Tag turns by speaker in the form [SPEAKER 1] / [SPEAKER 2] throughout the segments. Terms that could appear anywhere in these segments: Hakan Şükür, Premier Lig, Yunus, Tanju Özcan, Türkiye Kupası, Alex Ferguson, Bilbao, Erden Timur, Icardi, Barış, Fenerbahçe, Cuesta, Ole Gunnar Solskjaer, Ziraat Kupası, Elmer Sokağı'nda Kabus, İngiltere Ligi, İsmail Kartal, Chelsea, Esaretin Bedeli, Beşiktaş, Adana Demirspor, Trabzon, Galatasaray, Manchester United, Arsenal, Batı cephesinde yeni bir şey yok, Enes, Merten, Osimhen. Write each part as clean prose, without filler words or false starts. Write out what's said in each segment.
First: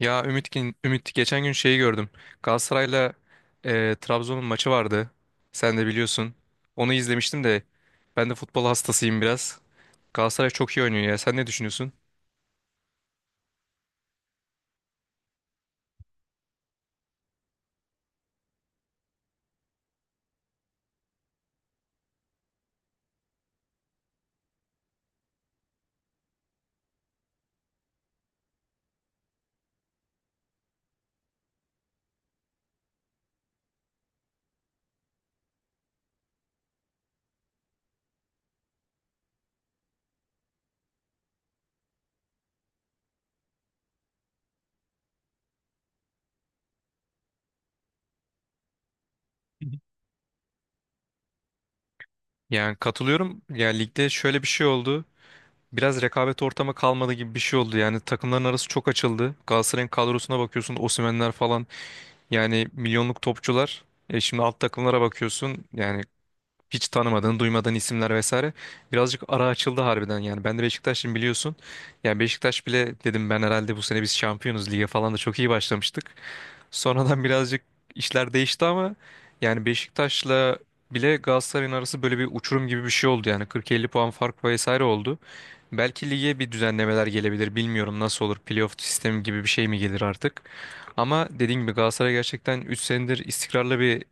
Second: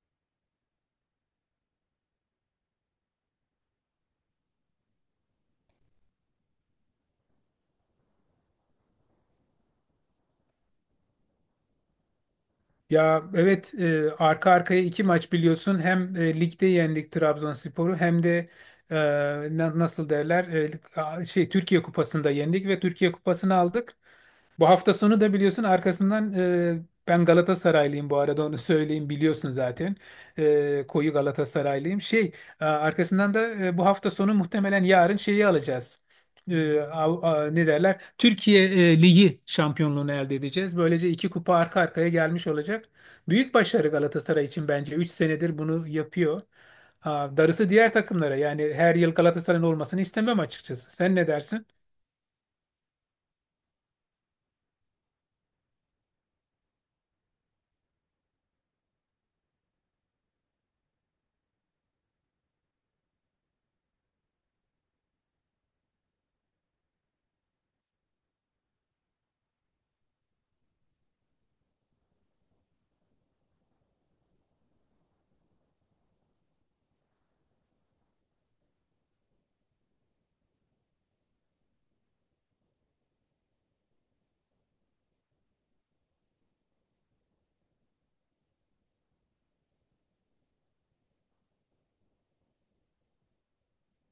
[SPEAKER 1] Ya Ümit, geçen gün şeyi gördüm. Galatasaray'la Trabzon'un maçı vardı. Sen de biliyorsun. Onu izlemiştim de ben de futbol hastasıyım biraz. Galatasaray çok iyi oynuyor ya. Sen ne düşünüyorsun?
[SPEAKER 2] Ya, evet, arka arkaya iki maç biliyorsun. Hem ligde yendik Trabzonspor'u, hem de e, nasıl derler, Türkiye Kupası'nda yendik ve Türkiye Kupası'nı aldık. Bu hafta sonu da biliyorsun arkasından, ben Galatasaraylıyım bu arada onu söyleyeyim, biliyorsun zaten. Koyu Galatasaraylıyım. Arkasından da bu hafta sonu muhtemelen yarın şeyi alacağız, ne derler, Türkiye Ligi şampiyonluğunu elde edeceğiz. Böylece iki kupa arka arkaya gelmiş olacak. Büyük başarı Galatasaray için, bence. Üç senedir bunu yapıyor. Ha, darısı diğer takımlara. Yani her yıl Galatasaray'ın olmasını istemem, açıkçası. Sen ne dersin?
[SPEAKER 1] Yani katılıyorum. Yani ligde şöyle bir şey oldu. Biraz rekabet ortamı kalmadı gibi bir şey oldu. Yani takımların arası çok açıldı. Galatasaray'ın kadrosuna bakıyorsun. Osimhen'ler falan. Yani milyonluk topçular. E şimdi alt takımlara bakıyorsun. Yani hiç tanımadığın, duymadığın isimler vesaire. Birazcık ara açıldı harbiden yani. Ben de Beşiktaş'ım biliyorsun. Yani Beşiktaş bile dedim ben herhalde bu sene biz şampiyonuz, lige falan da çok iyi başlamıştık. Sonradan birazcık işler değişti ama yani Beşiktaş'la bile Galatasaray'ın arası böyle bir uçurum gibi bir şey oldu yani. 40-50 puan fark vesaire oldu. Belki lige bir düzenlemeler gelebilir. Bilmiyorum nasıl olur. Playoff sistemi gibi bir şey mi gelir artık? Ama dediğim gibi Galatasaray gerçekten 3 senedir istikrarlı bir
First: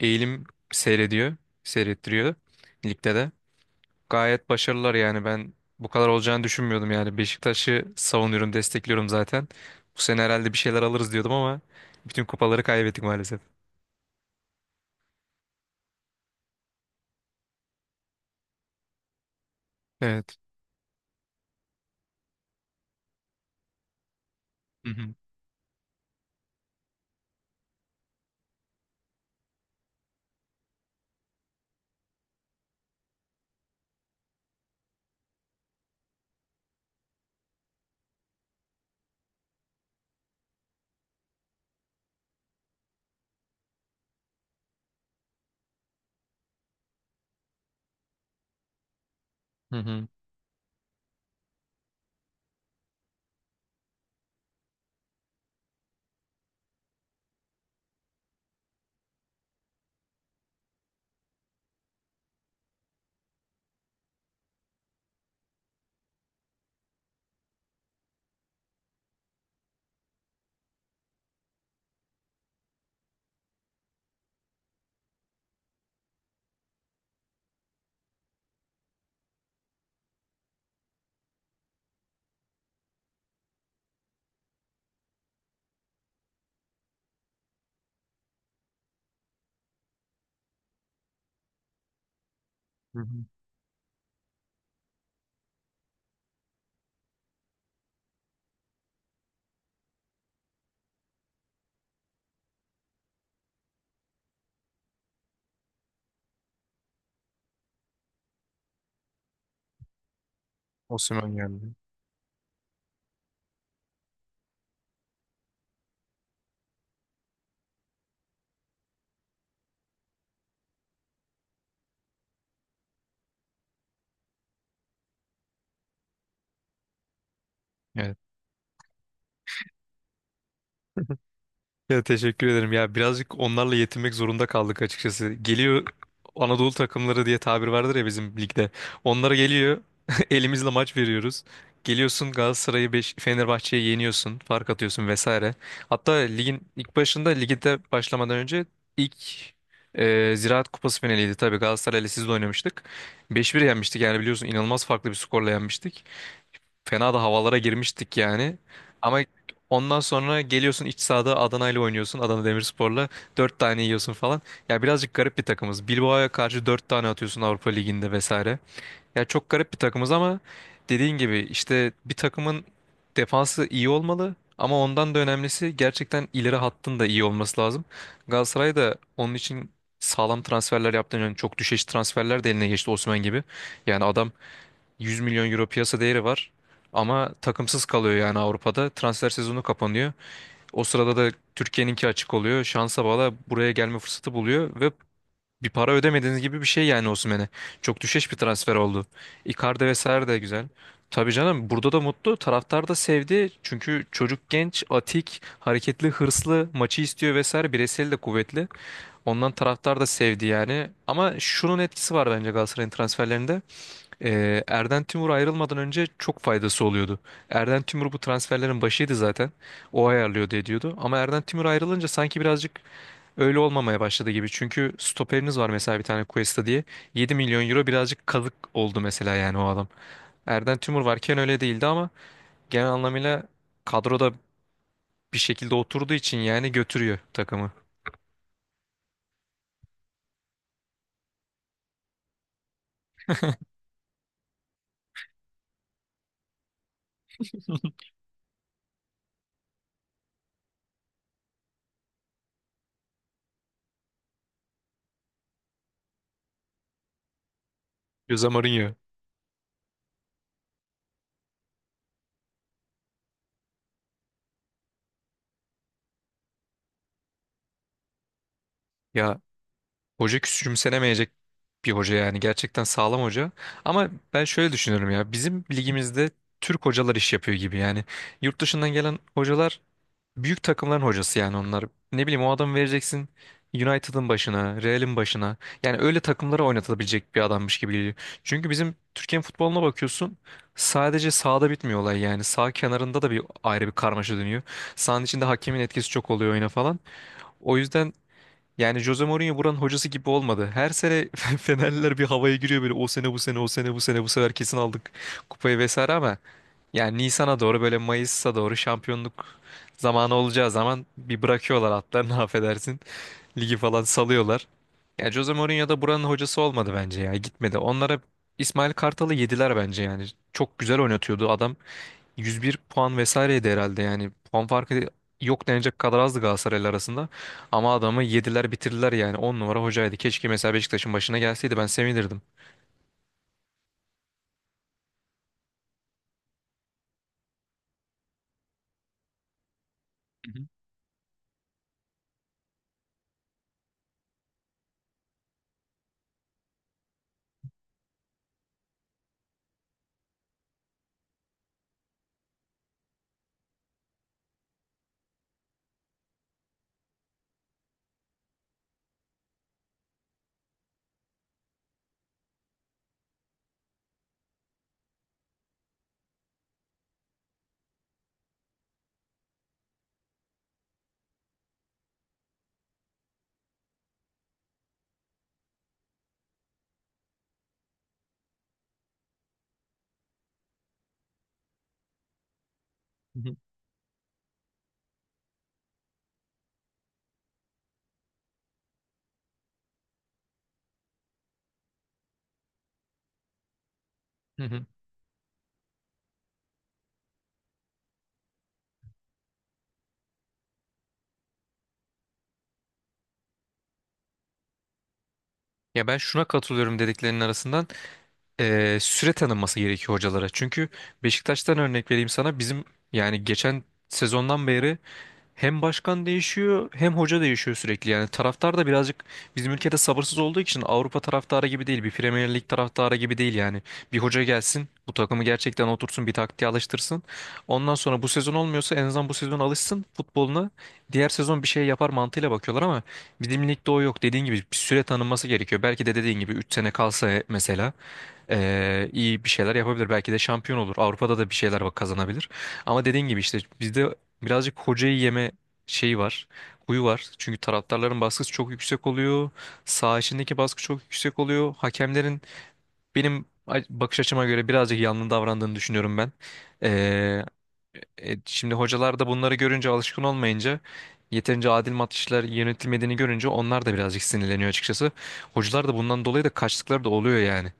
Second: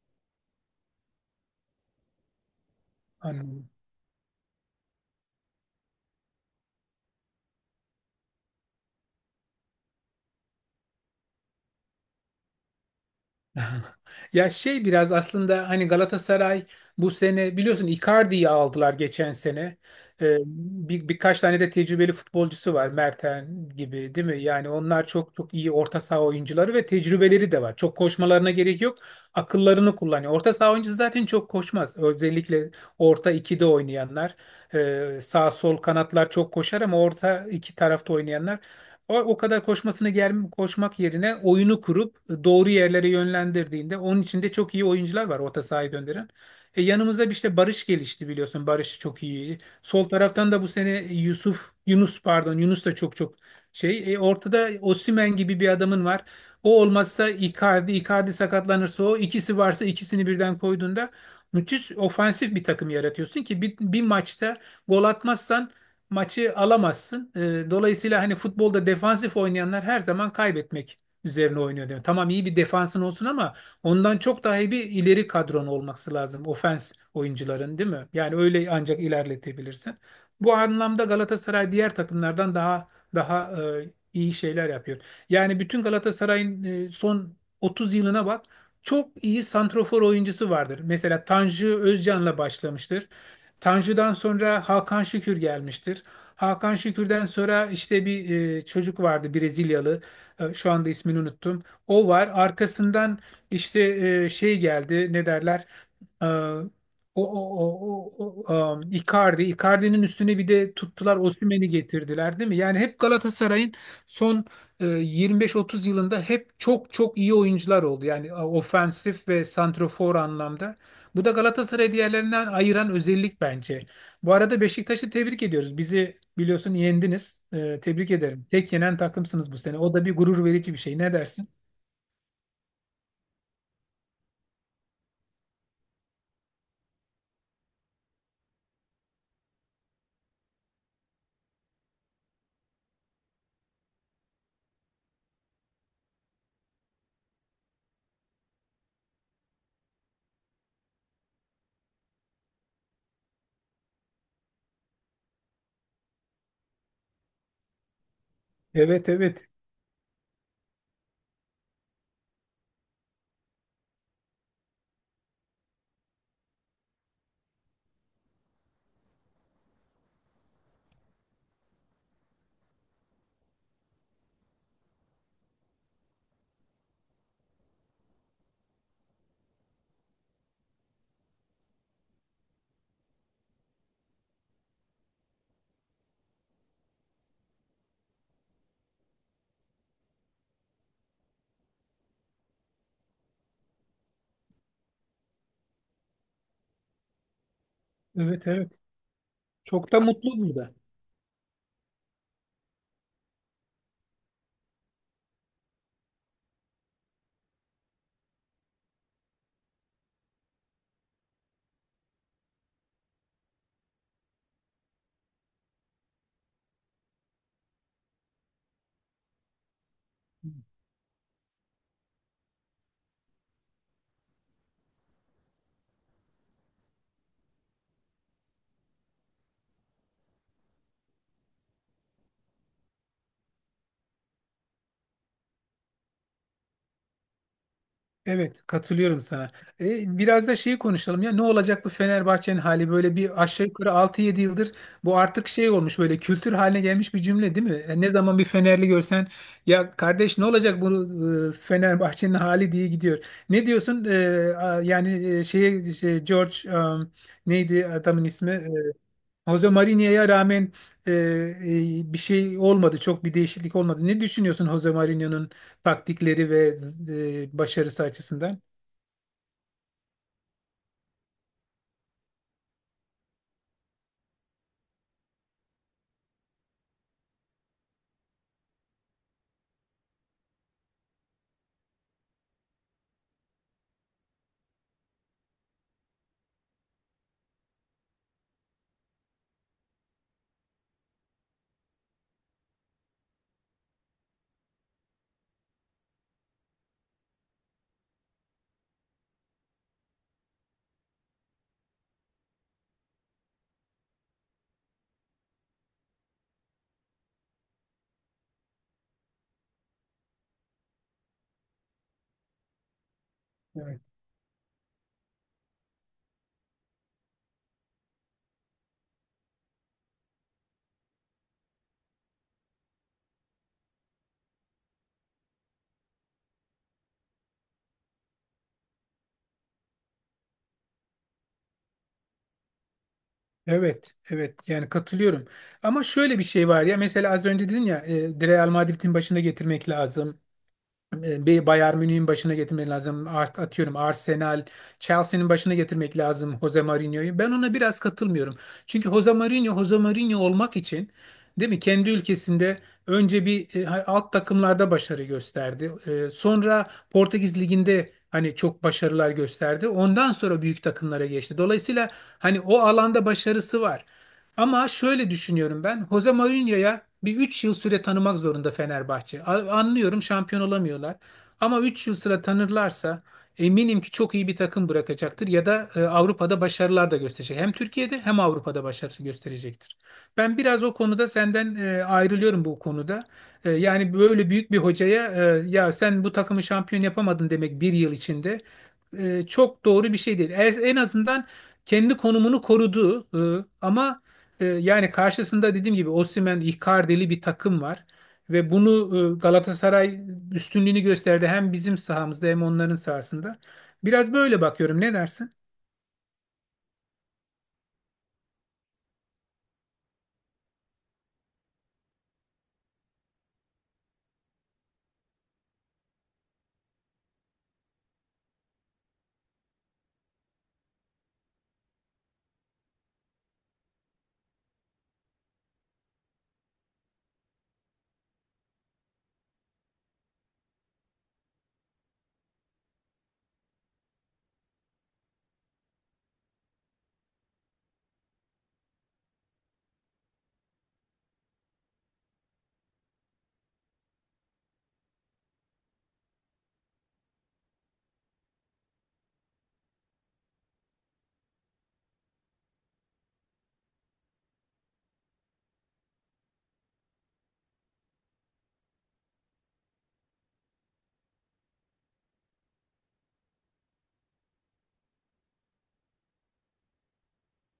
[SPEAKER 1] eğilim seyrediyor. Seyrettiriyor ligde de.
[SPEAKER 2] Anladım.
[SPEAKER 1] Gayet başarılılar yani, ben bu kadar olacağını düşünmüyordum yani. Beşiktaş'ı savunuyorum, destekliyorum zaten. Bu sene herhalde bir şeyler alırız diyordum ama bütün kupaları kaybettik maalesef.
[SPEAKER 2] Ya, şey, biraz aslında hani Galatasaray bu sene biliyorsun Icardi'yi aldılar geçen sene.
[SPEAKER 1] Evet.
[SPEAKER 2] Ee, Birkaç tane de tecrübeli futbolcusu var, Merten gibi, değil mi? Yani
[SPEAKER 1] Hı
[SPEAKER 2] onlar
[SPEAKER 1] hı.
[SPEAKER 2] çok çok iyi orta saha oyuncuları ve tecrübeleri de var. Çok koşmalarına gerek yok. Akıllarını kullanıyor. Orta saha oyuncusu zaten çok koşmaz. Özellikle orta ikide oynayanlar. Sağ sol kanatlar çok koşar ama orta iki tarafta oynayanlar o kadar koşmak yerine oyunu kurup doğru yerlere yönlendirdiğinde, onun içinde çok iyi oyuncular var orta sahaya gönderen. Yanımıza bir işte Barış gelişti, biliyorsun. Barış çok iyi.
[SPEAKER 1] Hı hı.
[SPEAKER 2] Sol taraftan da bu sene Yusuf, Yunus pardon Yunus da çok çok şey. Ortada Osimhen gibi bir adamın var. O olmazsa Icardi, Icardi sakatlanırsa o ikisi varsa ikisini birden koyduğunda müthiş ofansif bir takım yaratıyorsun ki bir maçta gol atmazsan maçı alamazsın. Dolayısıyla hani futbolda defansif oynayanlar her zaman kaybetmek üzerine oynuyor diyor. Tamam, iyi bir defansın olsun ama ondan çok daha iyi bir ileri kadron olması lazım. Ofens oyuncuların, değil mi? Yani öyle ancak ilerletebilirsin. Bu anlamda Galatasaray diğer takımlardan daha iyi şeyler yapıyor. Yani bütün Galatasaray'ın son 30 yılına bak. Çok iyi santrofor oyuncusu vardır. Mesela Tanju Özcan'la
[SPEAKER 1] Hı
[SPEAKER 2] başlamıştır.
[SPEAKER 1] hı.
[SPEAKER 2] Tanju'dan sonra Hakan Şükür gelmiştir. Hakan Şükür'den sonra işte bir çocuk vardı, Brezilyalı. Şu anda ismini unuttum. O var. Arkasından işte şey geldi. Ne derler? Icardi. Icardi'nin üstüne bir de tuttular,
[SPEAKER 1] Osimhen
[SPEAKER 2] Osimhen'i
[SPEAKER 1] geldi.
[SPEAKER 2] getirdiler, değil mi? Yani hep Galatasaray'ın son 25-30 yılında hep çok çok iyi oyuncular oldu. Yani ofensif ve santrofor anlamda. Bu da Galatasaray'ı diğerlerinden ayıran özellik, bence. Bu arada Beşiktaş'ı tebrik ediyoruz. Bizi biliyorsun yendiniz. Tebrik ederim. Tek yenen takımsınız bu sene. O da bir gurur verici bir şey. Ne dersin?
[SPEAKER 1] Ya teşekkür ederim. Ya birazcık onlarla yetinmek zorunda kaldık açıkçası. Geliyor Anadolu takımları diye tabir vardır ya bizim ligde. Onlara geliyor. Elimizle maç veriyoruz. Geliyorsun Galatasaray'ı Fenerbahçe'yi yeniyorsun. Fark atıyorsun vesaire. Hatta ligin ilk başında ligde başlamadan önce ilk Ziraat Kupası finaliydi tabii. Galatasaray'la siz de oynamıştık. 5-1 yenmiştik yani, biliyorsun inanılmaz farklı bir skorla yenmiştik. Fena da havalara girmiştik yani.
[SPEAKER 2] Evet,
[SPEAKER 1] Ama
[SPEAKER 2] evet.
[SPEAKER 1] ondan sonra geliyorsun iç sahada Adana ile oynuyorsun. Adana Demirspor'la 4 tane yiyorsun falan. Ya birazcık garip bir takımız. Bilbao'ya karşı 4 tane atıyorsun Avrupa Ligi'nde vesaire. Ya çok garip bir takımız ama dediğin gibi işte bir takımın defansı iyi olmalı. Ama ondan da önemlisi gerçekten ileri hattın da iyi olması lazım. Galatasaray da onun için sağlam transferler yaptığını yani, çok düşeş transferler de eline geçti Osman gibi. Yani adam 100 milyon euro piyasa değeri var. Ama takımsız kalıyor yani Avrupa'da. Transfer sezonu kapanıyor. O sırada da Türkiye'ninki açık oluyor. Şansa bağla buraya gelme fırsatı buluyor ve bir para ödemediğiniz gibi bir şey yani Osimhen'e. Çok düşeş bir
[SPEAKER 2] Evet,
[SPEAKER 1] transfer
[SPEAKER 2] evet.
[SPEAKER 1] oldu. Icardi
[SPEAKER 2] Çok da
[SPEAKER 1] vesaire
[SPEAKER 2] mutlu
[SPEAKER 1] de güzel.
[SPEAKER 2] burada.
[SPEAKER 1] Tabii canım, burada da mutlu. Taraftar da sevdi. Çünkü çocuk genç, atik, hareketli, hırslı, maçı istiyor vesaire. Bireysel de kuvvetli. Ondan taraftar da sevdi yani. Ama şunun etkisi var bence Galatasaray'ın transferlerinde. Erden Timur ayrılmadan önce çok faydası oluyordu. Erden Timur bu transferlerin başıydı zaten. O ayarlıyordu, ediyordu. Ama Erden Timur ayrılınca sanki birazcık öyle olmamaya başladı gibi. Çünkü stoperiniz var mesela bir tane, Cuesta diye. 7 milyon euro, birazcık kazık oldu mesela yani o adam. Erden Timur varken öyle değildi ama genel anlamıyla kadroda bir şekilde oturduğu için yani götürüyor takımı.
[SPEAKER 2] Evet, katılıyorum sana. Biraz da şeyi konuşalım ya. Ne olacak bu Fenerbahçe'nin hali? Böyle bir aşağı yukarı 6-7 yıldır bu artık şey olmuş, böyle kültür haline gelmiş bir cümle, değil mi? Ne zaman bir Fenerli görsen, ya kardeş ne olacak bu Fenerbahçe'nin hali diye gidiyor. Ne diyorsun? Yani şeye şey, George, neydi adamın
[SPEAKER 1] Jose
[SPEAKER 2] ismi?
[SPEAKER 1] Mourinho.
[SPEAKER 2] Jose Mourinho'ya rağmen bir şey olmadı. Çok bir değişiklik olmadı. Ne düşünüyorsun Jose Mourinho'nun taktikleri ve başarısı açısından?
[SPEAKER 1] Ya hoca küçümsenemeyecek bir hoca yani, gerçekten sağlam hoca. Ama ben şöyle düşünüyorum, ya bizim ligimizde Türk hocalar iş yapıyor gibi yani. Yurt dışından gelen hocalar büyük takımların hocası yani onlar. Ne bileyim, o adamı vereceksin United'ın başına, Real'in başına. Yani öyle takımlara oynatılabilecek bir adammış gibi geliyor. Çünkü bizim Türkiye'nin futboluna bakıyorsun, sadece sahada bitmiyor olay yani. Sağ kenarında da bir ayrı bir karmaşa dönüyor. Sahanın içinde hakemin etkisi çok oluyor oyuna falan. O yüzden yani Jose Mourinho buranın hocası gibi olmadı. Her sene Fenerliler bir havaya giriyor böyle, o sene bu sene, o sene bu sene, bu sefer kesin aldık kupayı vesaire ama yani Nisan'a doğru, böyle Mayıs'a doğru şampiyonluk zamanı olacağı zaman bir bırakıyorlar atlarını affedersin. Ligi
[SPEAKER 2] Evet.
[SPEAKER 1] falan salıyorlar. Yani Jose Mourinho da buranın hocası olmadı bence, ya gitmedi. Onlara İsmail Kartal'ı yediler bence yani. Çok güzel oynatıyordu adam. 101 puan vesaireydi herhalde yani. Puan farkı yok denecek kadar azdı Galatasaray'la arasında. Ama adamı yediler bitirdiler yani. 10 numara hocaydı. Keşke mesela Beşiktaş'ın başına gelseydi ben sevinirdim.
[SPEAKER 2] Evet, evet. Yani katılıyorum. Ama şöyle bir şey var ya, mesela az önce dedin ya, Real Madrid'in başına getirmek lazım.
[SPEAKER 1] Hı
[SPEAKER 2] Bayern Münih'in başına getirmek lazım. Art atıyorum, Arsenal, Chelsea'nin başına getirmek lazım Jose Mourinho'yu. Ben ona biraz katılmıyorum. Çünkü Jose Mourinho, Jose Mourinho olmak için, değil mi? Kendi ülkesinde önce bir alt takımlarda başarı gösterdi. Sonra Portekiz Ligi'nde hani çok başarılar gösterdi. Ondan sonra büyük takımlara geçti. Dolayısıyla hani o alanda başarısı var. Ama şöyle düşünüyorum ben. Jose Mourinho'ya bir 3 yıl süre tanımak zorunda Fenerbahçe. Anlıyorum, şampiyon olamıyorlar. Ama 3 yıl süre tanırlarsa eminim ki çok iyi bir takım bırakacaktır ya da Avrupa'da başarılar da gösterecek. Hem Türkiye'de hem Avrupa'da başarısı gösterecektir. Ben biraz o konuda senden ayrılıyorum bu konuda.
[SPEAKER 1] hı.
[SPEAKER 2] Yani böyle büyük bir hocaya ya sen bu takımı şampiyon yapamadın demek bir yıl içinde çok doğru bir şey değil. En azından kendi konumunu korudu, ama
[SPEAKER 1] Hı hı.
[SPEAKER 2] yani karşısında dediğim gibi Osimhen, Icardi'li bir takım var. Ve bunu Galatasaray üstünlüğünü gösterdi, hem bizim sahamızda hem onların sahasında. Biraz böyle bakıyorum. Ne dersin?
[SPEAKER 1] Ya ben şuna katılıyorum dediklerinin arasından: süre tanınması gerekiyor hocalara. Çünkü Beşiktaş'tan örnek vereyim sana, bizim yani geçen sezondan beri hem başkan değişiyor hem hoca değişiyor sürekli. Yani taraftar da birazcık bizim ülkede sabırsız olduğu için, Avrupa taraftarı gibi değil. Bir Premier Lig taraftarı gibi değil yani. Bir hoca gelsin bu takımı gerçekten otursun, bir taktiğe alıştırsın. Ondan sonra bu sezon olmuyorsa en azından bu sezon alışsın futboluna. Diğer sezon bir şey yapar mantığıyla bakıyorlar ama bizim ligde o yok. Dediğin gibi bir süre tanınması gerekiyor. Belki de dediğin gibi 3 sene kalsa mesela iyi bir şeyler yapabilir. Belki de şampiyon olur. Avrupa'da da bir şeyler bak kazanabilir. Ama dediğin gibi işte bizde birazcık hocayı yeme şeyi var. Huyu var. Çünkü taraftarların baskısı çok yüksek oluyor. Saha içindeki baskı çok yüksek oluyor. Hakemlerin benim bakış açıma göre birazcık yanlı davrandığını düşünüyorum ben. Eee, şimdi hocalar da bunları görünce, alışkın olmayınca, yeterince adil maçlar yönetilmediğini görünce onlar da birazcık sinirleniyor açıkçası. Hocalar da bundan dolayı da kaçtıkları da oluyor yani.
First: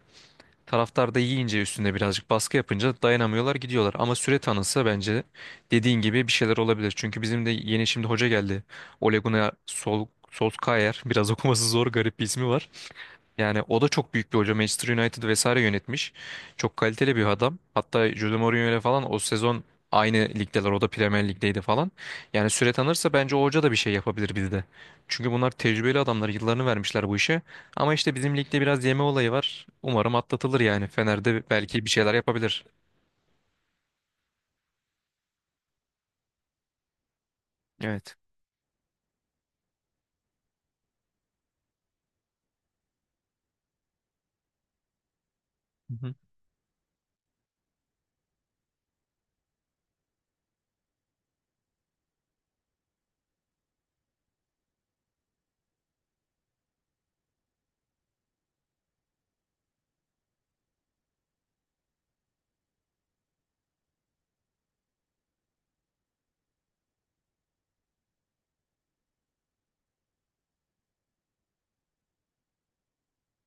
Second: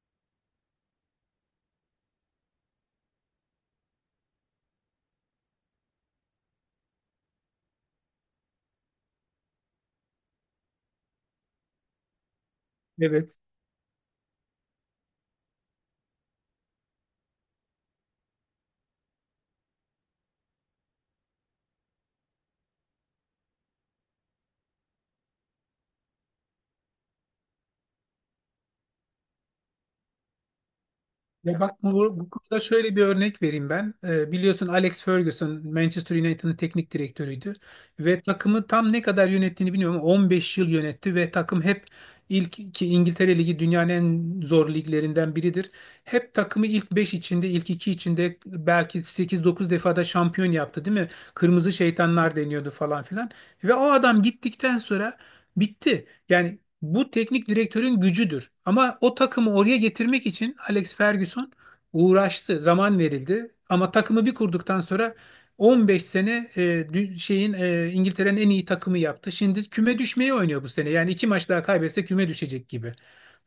[SPEAKER 1] Taraftar da yiyince üstüne, birazcık baskı yapınca dayanamıyorlar, gidiyorlar. Ama süre tanınsa bence dediğin gibi bir şeyler olabilir. Çünkü bizim de yeni şimdi hoca geldi. Ole Gunnar Sol Solskjaer, biraz okuması zor garip bir ismi var.
[SPEAKER 2] Evet.
[SPEAKER 1] Yani o da çok büyük bir hoca. Manchester United vesaire yönetmiş. Çok kaliteli bir adam. Hatta Jose Mourinho ile falan o sezon aynı ligdeler. O da Premier Lig'deydi falan. Yani süre tanırsa bence o hoca da bir şey yapabilir bizde. Çünkü bunlar tecrübeli adamlar. Yıllarını vermişler bu işe. Ama işte bizim ligde biraz yeme olayı var. Umarım atlatılır yani. Fener'de
[SPEAKER 2] Ya bak,
[SPEAKER 1] belki bir şeyler
[SPEAKER 2] bu konuda
[SPEAKER 1] yapabilir.
[SPEAKER 2] şöyle bir örnek vereyim ben. Biliyorsun Alex Ferguson Manchester United'ın teknik direktörüydü
[SPEAKER 1] Evet.
[SPEAKER 2] ve takımı tam ne kadar yönettiğini bilmiyorum ama 15 yıl yönetti ve takım hep ilk; ki İngiltere Ligi dünyanın en zor liglerinden biridir.
[SPEAKER 1] Hı hı.
[SPEAKER 2] Hep takımı ilk 5 içinde, ilk 2 içinde belki sekiz dokuz defada şampiyon yaptı, değil mi? Kırmızı şeytanlar deniyordu falan filan. Ve o adam gittikten sonra bitti. Yani bu teknik direktörün gücüdür. Ama o takımı oraya getirmek için Alex Ferguson uğraştı, zaman verildi. Ama takımı bir kurduktan sonra 15 sene İngiltere'nin en iyi takımı yaptı. Şimdi küme düşmeye oynuyor bu sene. Yani iki maç daha kaybetse küme düşecek gibi.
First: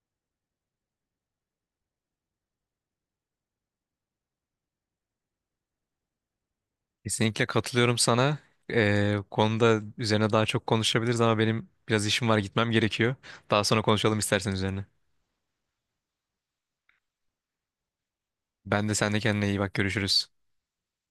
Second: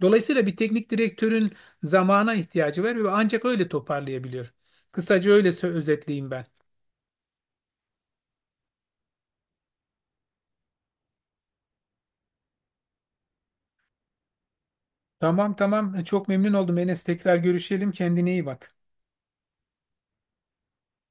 [SPEAKER 2] Dolayısıyla bir teknik direktörün zamana ihtiyacı var ve ancak öyle toparlayabiliyor. Kısaca öyle özetleyeyim ben.
[SPEAKER 1] Kesinlikle katılıyorum sana. Konuda üzerine daha çok konuşabiliriz ama benim biraz işim var, gitmem gerekiyor. Daha sonra konuşalım istersen üzerine.
[SPEAKER 2] Tamam, tamam, çok memnun oldum Enes. Tekrar görüşelim. Kendine iyi bak.
[SPEAKER 1] Ben de, sen de kendine iyi bak, görüşürüz.